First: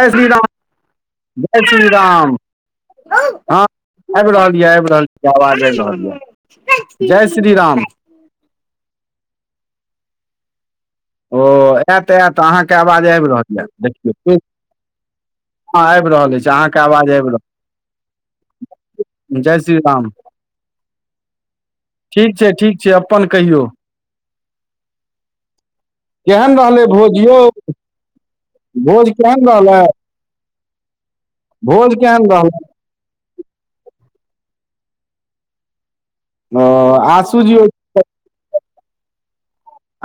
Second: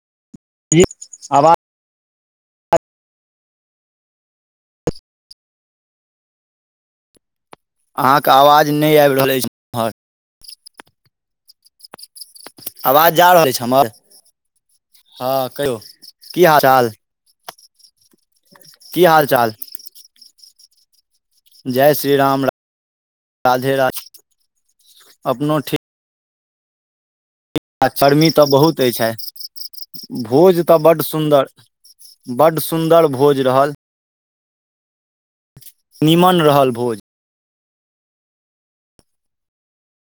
जय श्री राम जी आवाज जय श्री राम हँ आबि रहल यऽ आबि रहल छी आवाज आबि रहल यऽ जय श्री राम अहाँके आवाज नइ आबि रहल अछि इम्हर ओ आयत आयत अहाँके आवाज जा आबि रहल अछि यऽ हमर देखियौ ठीक हँ आबि रहल की अछि हाल अहाँके चाल आवाज आबि रहल की हाल चाल जय श्री राम जय श्री ठीक राम छै ठीक छै अपन कहियौ राधे राधे अपनो ठीक केहन रहलै भोज यौ आ गर्मी तऽ बहुत अछि भोज केहन रहलै आई भोज तऽ बड्ड सुन्दर भोज केहन रहल बड्ड सुन्दर भोज रहल निमन रहल भोज आसु जी ओ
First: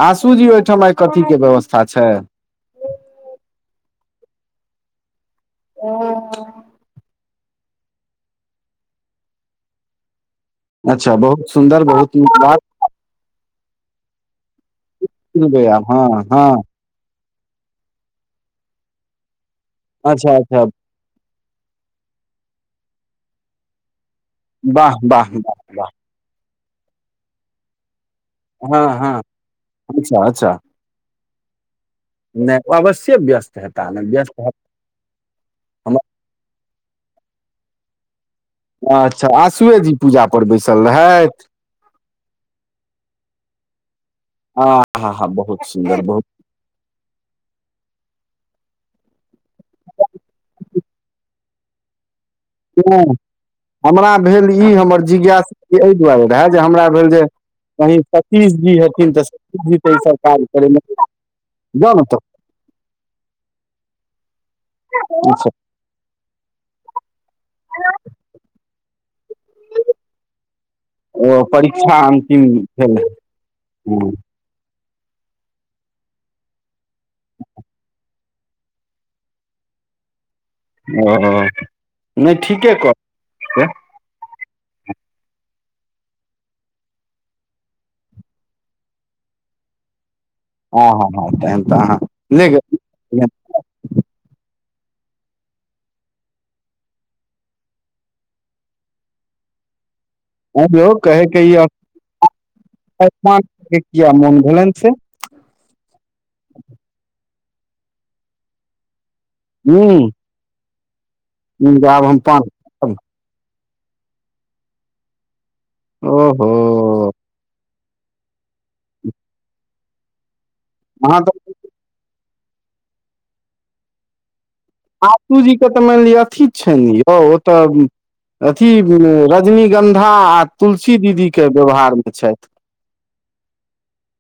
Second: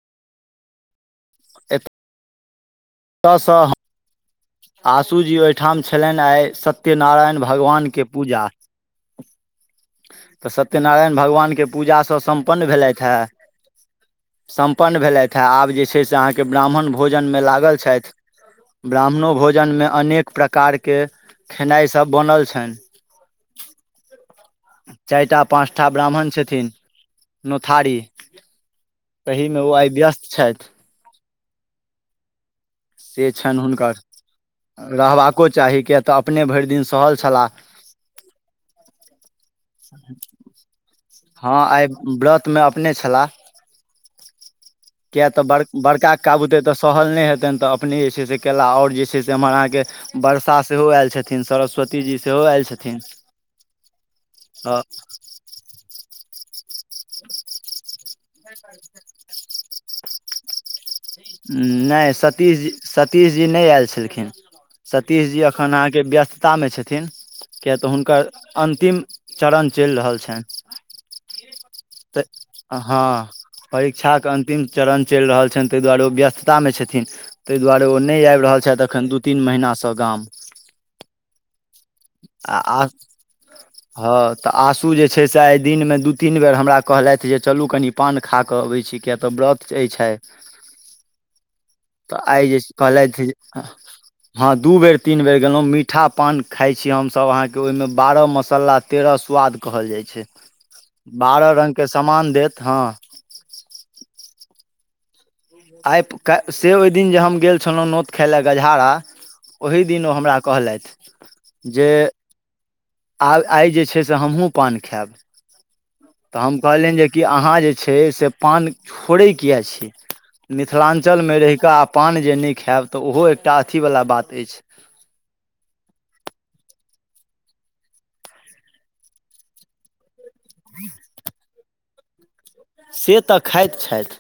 आशूजी ओइठाम आइ कथीके के व्यवस्था छै ता स आशूजी ओइठाम छलनि आइ सत्यनारायण भगवानके पूजा तऽ अच्छा सत्यनारायण बहुत भगवानके सुन्दर पूजास बहुत नीक बात सम्पन्न भेलथि हैय सम्पन्न भेलथि हय सुनबै आब जे छै हँ से हँ अहाँकेँ ब्राह्मण भो भोजनमे लागल छथि ब्राह्मणो भोजनमे अनेक अच्छा अच्छा प्रकारके के खेनाइ सब बनल छनि वाह चारि वाह टा वाह पाँचटा ब्राह्मण छथिन नोथहारी वाह हँ हँ तहि मे ओ आइ अच्छा व्यस्त छथि नइ अवश्ये से व्यस्त छनि हेताह हुनकर ने व्यस्त हेता रहबाको चाही किएक तऽ अपने भरि दिन सहल छलाह अच्छा आशुए जी पूजा पर बैसल रहेथ हँ आइ व्रतमे अपने छलाह आ हा हा किया तऽ बड़ बहुत सुन्दर बहुत बड़का बूते तऽ स सहल नहि हेतनि तऽ अपने जे छै से केला आओर जे छै से हमर अहाँके वर्षा सेहो आयल छथिन सरस्वती जी सेहो आएल नइ हमरा भेल ई तऽ हमर जिज्ञासा एहि दुआरे रहैत जे हमरा भेल जे कही सतीश जी हेथिन तऽ सतीश जी त ई सब काज करेमे जाउ ने नइ तऽ सतीश जी सतीश जी नइ आयल छलखिन सतीश जी अच्छा, अखन अहाँके व्यस्त तामे छथिन किय तऽ हुनकर अन्तिम चरण चलि रहल छनि ओ परीक्षा तऽ अन्तिम भेल हँ हँ, परीक्षा के अन् तिम चरण चलि रहल छनि तइ दुआरे व्यस्ततामे छथिन तइ दुआरे ओ नइ आबि रहल छथि एखन दू तीन महिनासँ गाम ओ नइ ठीके आ करता से हँ तऽ आसू जे छै से आइ दिनमे दू तीन बेर हमरा कहलथि जे चलू कनि पान खा कऽ अबै छी किया तऽ व्रत अई छै आ ह हा तहन त आहां तऽ आइ जे कहलैथ ह दू बेर तीन बेर गेलों मीठा पान खाय छी हम सब अहा के ओहि में बारह मसाला तेरह स्वाद कहल जाइ छै आँय यौ कहैके बारह ई रंगके समान देत हँ किया मन भेलन छै आइ से ओहि दिन जे हम गेल छलहुँ नोत खाय लए गजहारा ओही दिन ओ हमरा कहलैथ न आब हम पान देब। आ आय जे छै से हमहु पान खायब तऽ ओहो हम कहलियनि कि अहाँ जे छै से पान छोड़े किया छी मिथिलाञ्चल अहाँ मे तऽ रहै का पान जे नहि खायब तऽ ओहो एकटा अथीवला बात अछि आतूजी के तऽ मैन लिअ अथी छै ने यौ ओ तऽ अथी रजनीगन्धा आ तुलसी दीदीके व्यवहारमे छथि से तऽ खाइत छथि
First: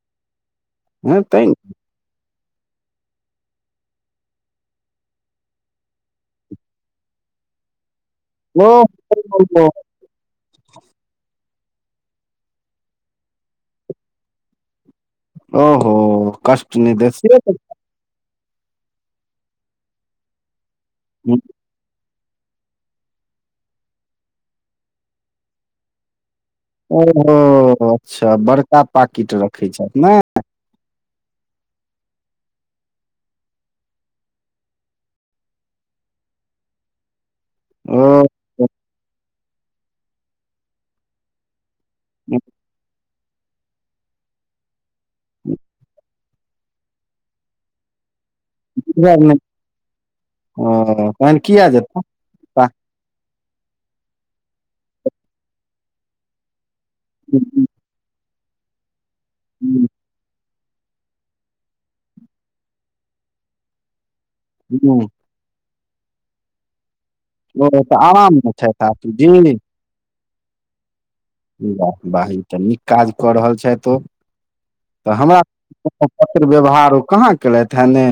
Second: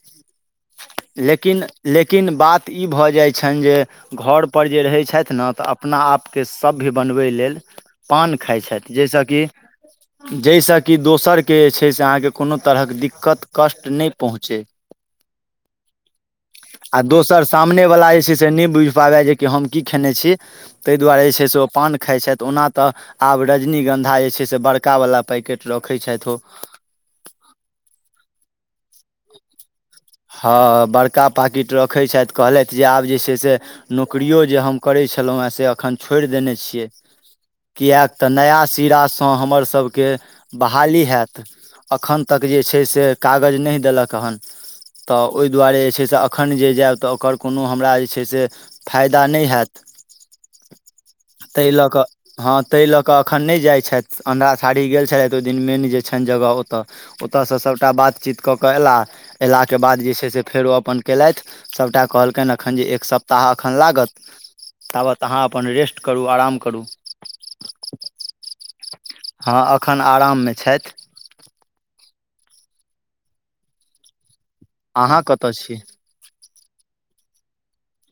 हँ तै ने लेकिन लेकिन बात ई भऽ जाइ छनि जे घरपर जे रहै छथि न तऽ अपना आपके सभ्य बनबै लेल पान खाय ओ छथि जै सँ कि जै से कि दोसरके जे छै से अहाँके कोनो तरहक दिक्कत कष्ट नहि पहुँचै ओहो कष्ट ने दे सामने वला जे छै से नहि बुझ पाबै जे हम की खेने छी तहि दुआरे जे छै से ओ पान खाय छथि ओनाऽ तऽ आब रजनीगन्धा जे छै से बड़कावला पैकेट रखै छथि ओ ओहो अच्छा बड़का पाकिट रखैत छथि ने हँ बड़का पाकिट रखै छथि कहलथि जे आब जे छै से नौकरिओ जे हम करै छलहुँ हेँ से एखन छोड़ि देने छियै किया ओ तऽ नया सिरासँ हमरसभके बहाली हेएत अखन ओ तक जे छै से कागज नहि देलक हन तऽ ओहि दुआरे जे छै से एखन जे जायब तऽ ओकर कोनो हमरा जे छै से फैयदा नै हैत तहन किया जेता हँ तहि लऽ कऽ अखन नहि जाइत छथि अन्धराठाड़ी गेल छलथि ओहि दिन मेन जे छनि जगह ओतय ओतयसँ सभटा बातचीत कऽ कऽ एला एला ओहिके ओ बाद जे छै से फेर ओ अपन केलथि सभटा कहलकनि एखन जे एक सप्ताह एखन लागत ताबत अहाँ अपन रेस्ट करू आराम करू ओ तऽ आराममे छथि हँ एखन आराममे छथि वहिन तऽ नीक काज कऽ रहल छथि ओ तऽ अहाँ हमरा कतय छी पत्र व्यवहार ओ कहाँ केलथि हेने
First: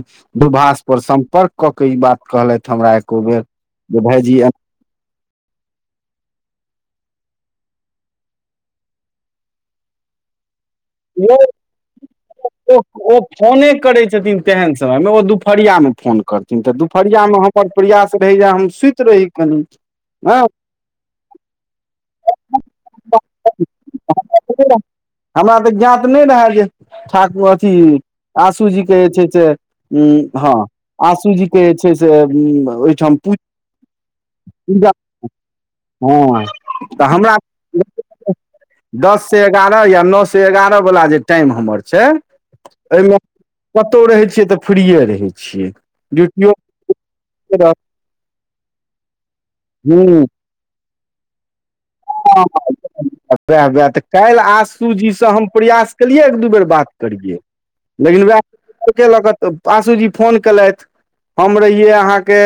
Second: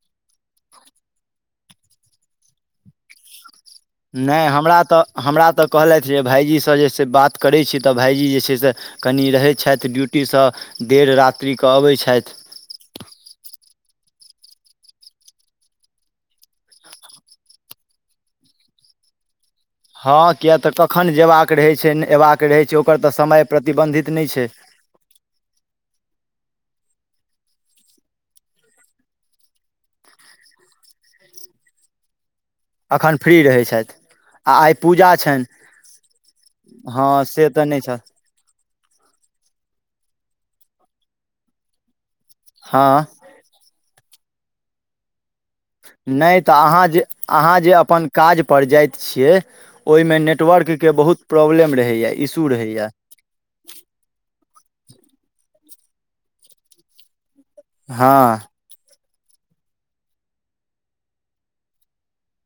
दूभाष पर सम्पर्क कऽ के ई बात कहलथि हमरा एको बेर जे भायजी नहि एना हमरा तऽ हमरा तऽ कहलथि जे भायइजीसँ जे छै बात करैत छी तऽ भाइजी जे छै से कनि रहै छथि ड्यूटीसँ देर ओ रात्रिकेँ अबैत छथि ओ ओ फोने करै छथिन तेहन समयमे ओ दुपहरियामे फोन करथिन तऽ दुपहरियामे हम प्रयास रहै जे हम सुत रही कनि हँ किए तऽ कखन जेयबाक रहै छै अयबाक रहै छै ओकर तऽ समय प्रतिबन्धित नहि छै हमरा तऽ ज्ञात नहि रहए जे ठाकुर अथी आशू जीे जे छै से ह हँ आशूजीे जे छै से उ अखन फ्री रहै छथि आ आय पूजा छनि हँ तऽ हँ हमरा से तऽ नहि छ दस से एगारह या नओ से एगारह वला जे टाइम हमर छै हँ ओहिमे कतौ रहै छियै तऽ फ्रीए रहै छियै नहि तऽ ड्यूटियो अहाँ जे अहाँ जे अपन काज पर जाइत छियै ओहिमे नेट हुँ नेटवर्क के बहुत प्रॉब्लम रहैया इशु रहैया उएह उएह तऽ काल्हि आशू जीसँ हम प्रयास केलियै एक दू बेर बात करियै हँ लेकिन उएह केलक तऽ आशूजी फोन केलथि हम रहियै अहाँके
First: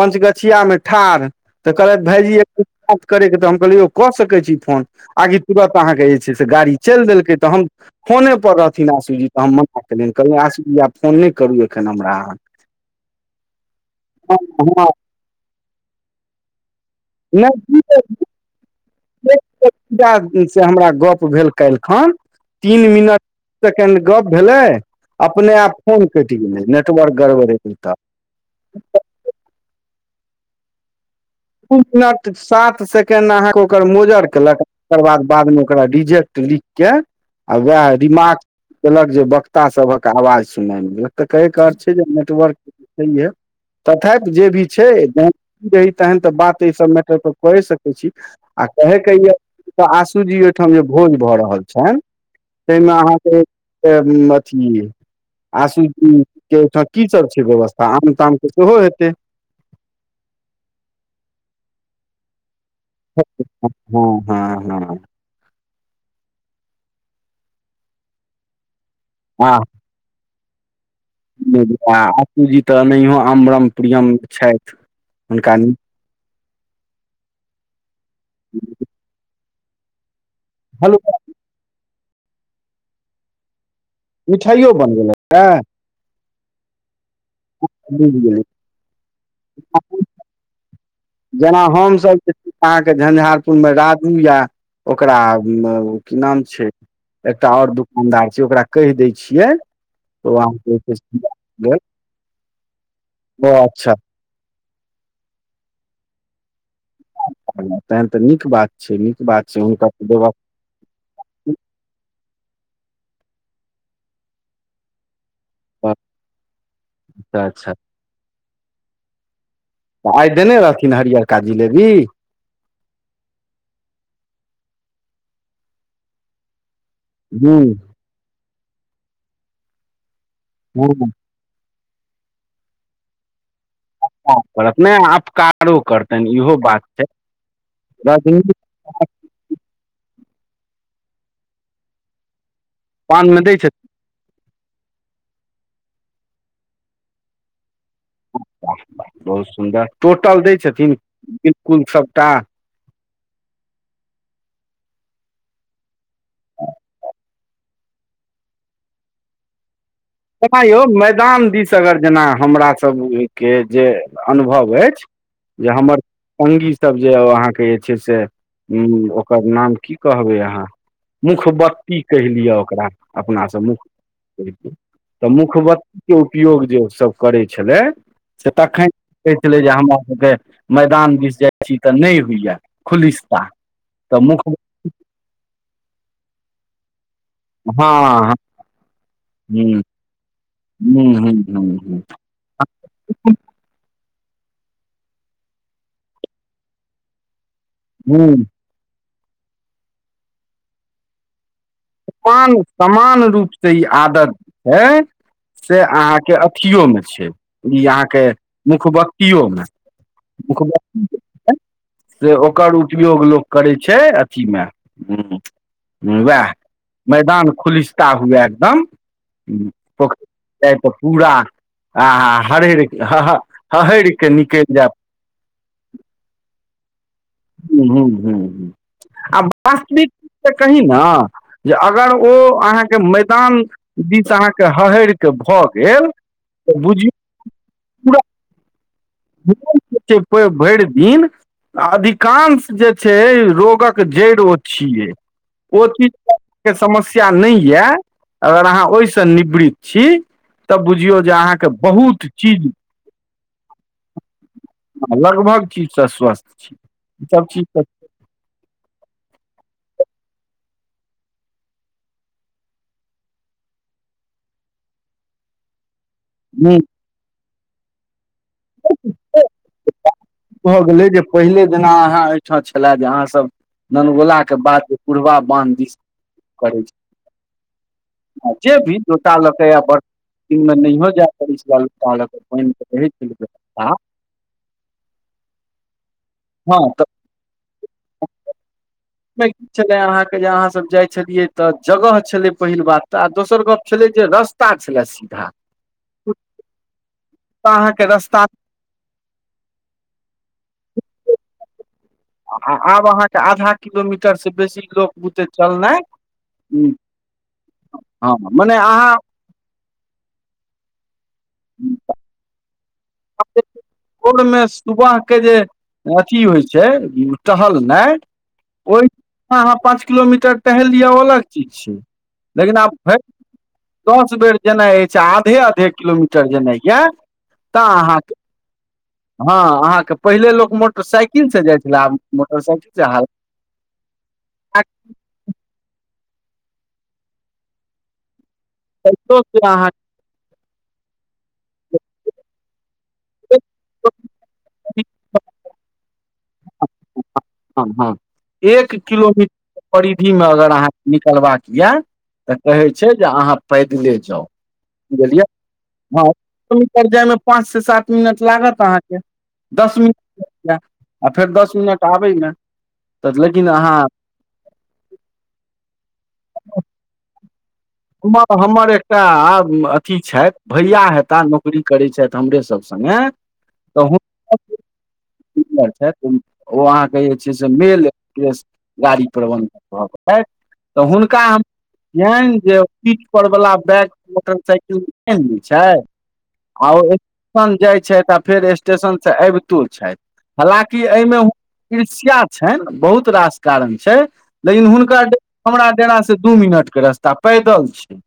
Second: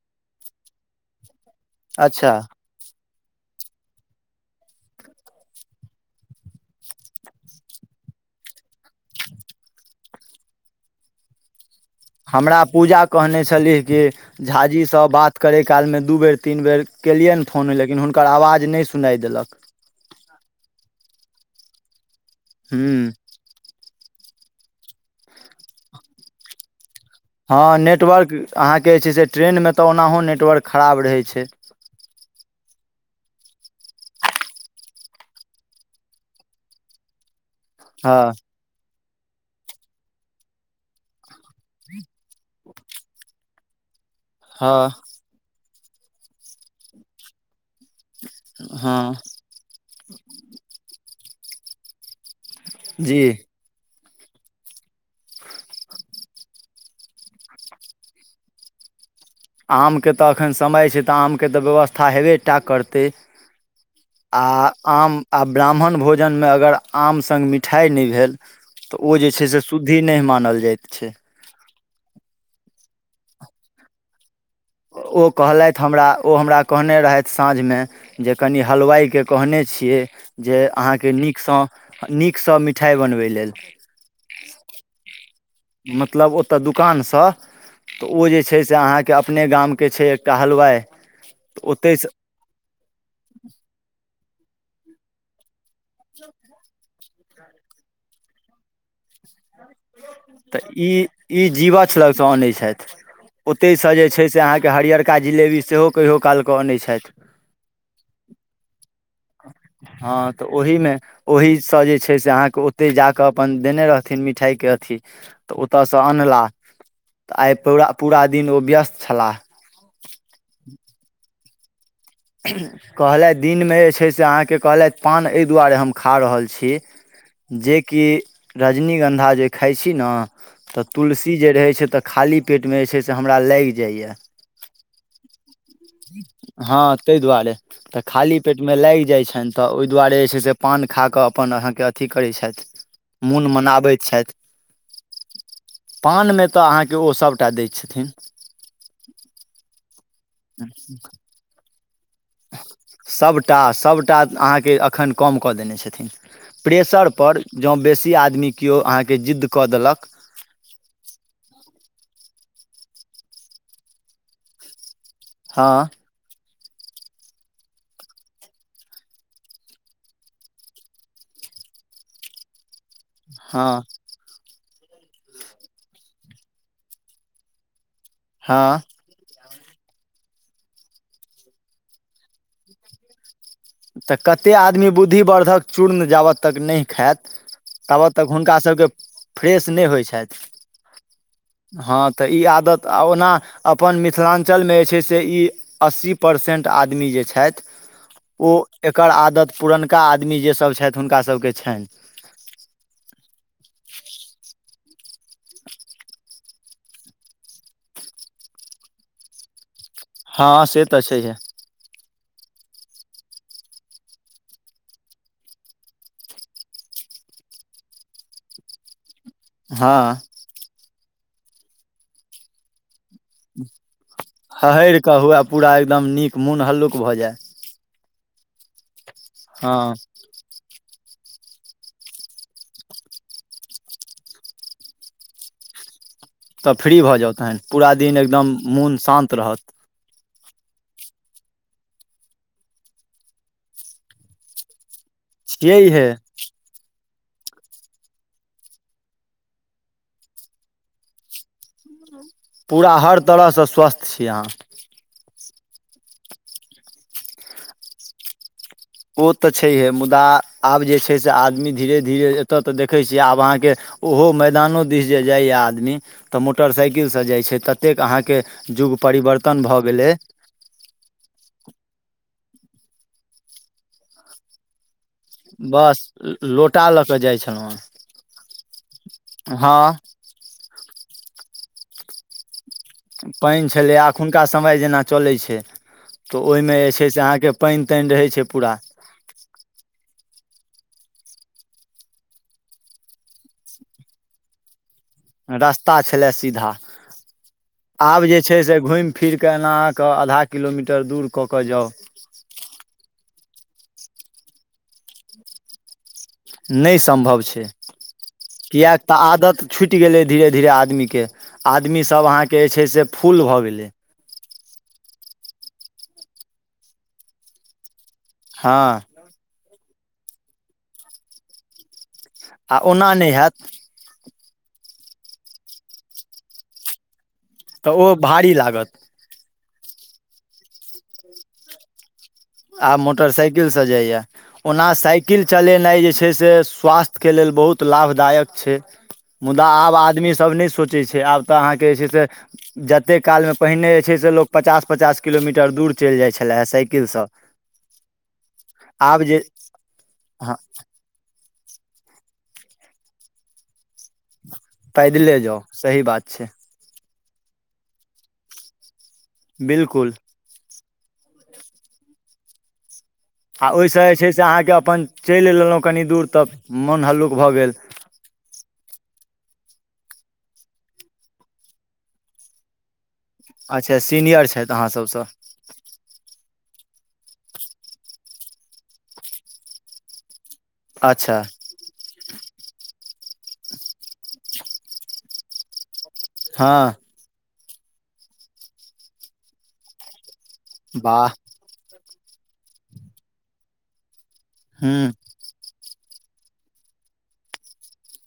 पञ्चगछिया मे ठाढ़ तऽ कहलथि भाईजी अच्छा एक बात करैके तऽ हम कहलिय यौ कऽ सकै छी फोन आगि तुरत अहाँके जे छै से गाड़ी चलि देलकै तऽ हम फोने पर रहथिन आशूजी तऽ हम मना केलनि कहलियै आशूजी आब फोन नहि करू एखन हमरा हमरा पूजा कहने छलीह जे अहाँ हँ झााजीसँ बात करय काल मे दू बेर तीन बेर केलियन फोन नहि लेकिन हुनकर आवाज नहि नहि देलक पूजा से हमरा गप भेल काल्हि खन हूँ तीन मिनट सेकेंड गप भेलै अपने आप फोन कटि गेलै नेटवर्क गरबर हँ नेटवर्क अहाँके जे छै से ट्रेनमे तऽ ओनाहो नेटवर्क खराब रहै छै दू मिनट सात सेकेण्ड अहाँके ओकर मोजर कयेलक तकर बाद बादमे ओकरा रिजेक्ट लिख के आ वएह हँ रिमार्क केलक जे वक्ता सभक आवाज सुनाय गेलक तऽ कहै कार छै जे नेटवर्क छैहे तथापि जे भी हँ छै जहन रही तहन तऽ बात ईसभ मैटर पर कय सकैत छी आ कहयके हँ यए तऽ आशूजी ओहिठाम जे भोज भऽ रहल छैन ताहिमे जी अहाँके अथी आशूजी के ठाम की सब छै व्यवस्था आम ताम के सेहो हेतै आमके तऽ एखन समय छै तऽ आमके तऽ व्यवस्था हेबे टा करतै ते हँ आ हँ हँ आम आ ब्राह्मण भोजन मे अगर आम संग मिठाई नहि भेल तऽ ओ जे छै से शुद्ध द्धी नहि मानल जाइत छै बुझलिय आशूजी तऽ एनयोह अम्बरम पियम छै ओ कहलथ हमरा ओ हमरा कहने रहथि साँझमे जे कनि हलवाईके कहने छियै जे हलुआ अहाँके नीकसँ नीकसँ मिठाई बनबै लेल मिठाईयो बनि गेलै ने मतलब ओतय दोकानसँ तऽ बुझि ओ जे गेलै छै से अहाँके अपने गामके छै कहलवाय जेना हमसभ जे अहाँके झंझारपुरमे राजू या ओकरा की नाम छै एकटा ओर दुकानदार छै ओकरा कहि दै छियै तऽ ओ त ई ई अहाँके जिवछ लग से अनै छैथ ओते स अच्छा जे छै से अहाँके के हरियरका जिलेबी सेहो कहियओ कालके अनै छथ तहन तऽ नीक बात छै नीक बात छै हुनकास हँ व्यवस् तऽ ओहीमे ओहीसँ जे छै से अहाँकेँ ओतहि जा कऽ अपन देने रहथिन मिठाईके अथि तऽ ओतयसँ अनलाह तऽ अच्छा आई अच्छा पूरा पूरा दिन ओ व्यस्त छलाह तऽ आई देने रहथिन हरियरका जिलेबी कहलथि दिनमे जे छै से अहाँकेँ कहलथि पान एहि दुआरे हम खा रहल छी हूँ जेकि रजनीगन्धा जे खाई छी ना तऽ हूँ तुलसी सी जे रहै छै तऽ खाली पेटमे जे छै से हमरा लागि जाइए करत ने आपकारो करतैन इहो बात छै तहि दुआरे तऽ खाली रजनी पेट मे लागि जाइत छनि तऽ ओहि दुआरे जे छै से पान खा कऽ अपन अहाँके अथि करैत छेथ पान मे मोन दै छथिन मनाबैत छथि पान मे तऽ अहाँके ओ सभटा दै छथिन अच्छा बहुत सुन्दर टोटल दै छथिन बिल्कुल सबटा सभटा सभटा अहाँके अखन कम कऽ देने छथिन प्रेशरपर जँ बेसी आदमी केओ अहाँके जिद्द कऽ देलक एना यौ मैदान दिस अगर जेना हमरासभके जे अनुभव अछि हँ जे हमर पंगी सब जे अहाँके जे छै से उ ओकर नाम की कहबै अहाँ मुखबत्ती कहि लिअ ओकरा अपनासँ हँ मुख्तहि तऽ मुखबत्तीके उपयोग जे ओसभ करै छलै से हँ तखन कहै छलै जे हमरा सभके मैदान दिस जाइ छी तऽ नहि होइया खुलिस्ता तऽ कते आदमी बुद्धिवर्धक चूर्ण जाबत तक नहि खात हँ तब तक हँ हुनका सभके फ्रेश हूँ नहि होइ छथि हुं हुं हुं हुं हँ तऽ ई आदत आ ओना अपन मिथिलाञ्चलमे जे छै से ई अस्सी परसेन्ट आदमी जे छथि हुँ ओ एकर आदत पुरनका आदमी जे सब छथि हुनका सभके छनि समान समान रूपसँ ई आदत छै से अहाँ के अथियो में छै ई अहाँ के मुख बक्तियो में हँ से तऽछे हे से ओकर उपयोग लोक करै छै अथीमे ह वएह मैदान खुलिस्ता हुए एकदम हँ पख तऽ पूरा आ हरर ह हहर कऽ हुए पूरा एकदम नीक मोन हल्लुक भऽ जाय हुँ हुँ हुँ ह आ हँ वास्तविक तऽ कही ने जे अगर ओ अहाँके मैदान दिस अहाँके हहर कऽ भऽ गेल तऽ फ्री भऽ जाउ तखन पूरा दिन एकदम मोन शान्त रहत भरि दिन अधिक कांश जे छै रोगक जड़ि ओ छियै छियै ओ हे चीज के समस्या नहि यए अगर अहाँ ओहिसँ निवृत छी तब बुझियौ जे अहाँके बहुत चीज पूरा हर तरहसँ स्वस्थ छी अहाँ लगभग चीजसँ स्वस्थ छै ई सब चीजसँ ओ तऽ छैहे मुदा आब जे छै से आदमी धीरे धीरे एतऽ तऽ देखै छियै आब अहाँके ओहो मैदानो दिस जे जाइए आदमी तऽ नीक मोटरसाइकिलसँ जाइ छै ततेक अहाँके युग छै परिवर्तन भऽ गेलै भऽ गेलै जे पहिले जेना अहाँ एहिठाम छले जे अहाँ सब ननगोलाक के बाद पुरबा बान्ह दिस बस लोटा लऽ कऽ जाइत छलहुँं हेँ आ जे भी लोटा लऽकऽ आ बड़ हँ दिनमे नहियो जाय पड़ै छै लऽ पानि के रहै छलै पानि व्यवस्था छलै एखुनका समय जेना चलै छै तऽ ओहिमे हँ जे तऽ छै से अहाँके पानि तानि रहै छै पूरा ब [inaudible] छल अहाँके जे अहाँ सब जाइ छलियै तऽ जगह छलै पहिल बात तऽ आ दोसर गप छलै जे रस छल सीधा रास्ता छलए सीधा अहाँके आब जे रस्ता छै से घुमि फिर कऽ एना अहाँके आधा किलोमीटर दूर कऽ कऽ जाउ आ आब अहाँके आधा किलोमीटरसँ बेसी लोक बुते चलनाइ नहि सम्भव छै हँ मने किएक अहाँ तऽ आदत छुटि गेलै धीरे धीरे आदमीके आदमी सब अहाँके जे छै से फूल भऽ गेलै भोरमे सुबहके जे अथी होइ छै टहलनाइ हँ हँ हँ पाँच किलोमीटर टहलि दिअ अलग चीज छै लेकिन आ आब ओना भरि नहि हैत दस बेर जेनाइ अछि आधे आधे किलोमीटर जेनाइ यए तऽ ओ भारी लागत हँ अहाँके पहिले लोक मोटरसाइकिल से जाइ छलए आब मोटरसाइकिल आब से मोटरसाइकिल से जाइया ओना साइकिल साईकिल चलेनाय जे छै सें स्वास्थ्य कें लेल बहुत लाभदायक छै मुदा आब आदमी ई सव नई सोचय छय आब त अहाँ के जे जतेक काल में पहिने जे छै से लोक पचास पचास किलोमीटर दूर चलि जाइ छलै हँ साइकिलसँ हँ हँ एक आब जे किलोमीटर परिधिमे हँ अगर अहाँके निकलबाक यए तऽ कहै छै जे अहाँ पैदले जाउ पैदले बुझलियै जाउ सही हँ बात छै किलोमीटर जायमे पाँचसँ सात मिनट लागत अहाँके दस बिलकुल मिनट आ फेर दस मिनट आबै मे आ ओहिसँ जे छै से अहाँके अपन चलि लेलहुँ कनि दूर तऽ मोन हल्लुक भऽ गेल उहाँ तऽ हमर एकटा अथी छथि भैया हेताह नौकरी करैत छथि हमरे सभ संगे अच्छा सीनियर छथि अहाँ सबसँ सिनियर छथि ओ अहाँके जे छै से मेल एकट्रेस गाड़ी प्रबन्धन भऽ तऽ हुनका अच्छा हम छियनि जे पीठ पर वला बैग मोटरसाइकिल आइन लैय घैय हँ आ स्टेशन जाइ छथि आ फेर स्टेशन से अबितो छथि हालकि वाह एहिमे हुनकर ईष्यिया छनि बहुत रास कारण छै लेकिन हूँ हुनका हमरा डेरा से दू मिनटके रास्ता पैदल छै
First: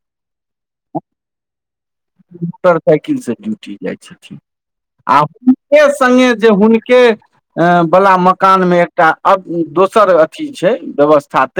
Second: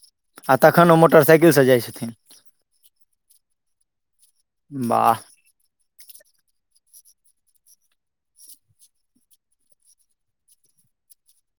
आ तखन ओ मोटरसाइकिलसँ जाइत छथिन मोटर साइकिल से ड्यूटी जाइ छथिन वाह आ हुनके सगे जे हुनके वला मकान मे एकटा दोसर अथी छै व्यवस्था ते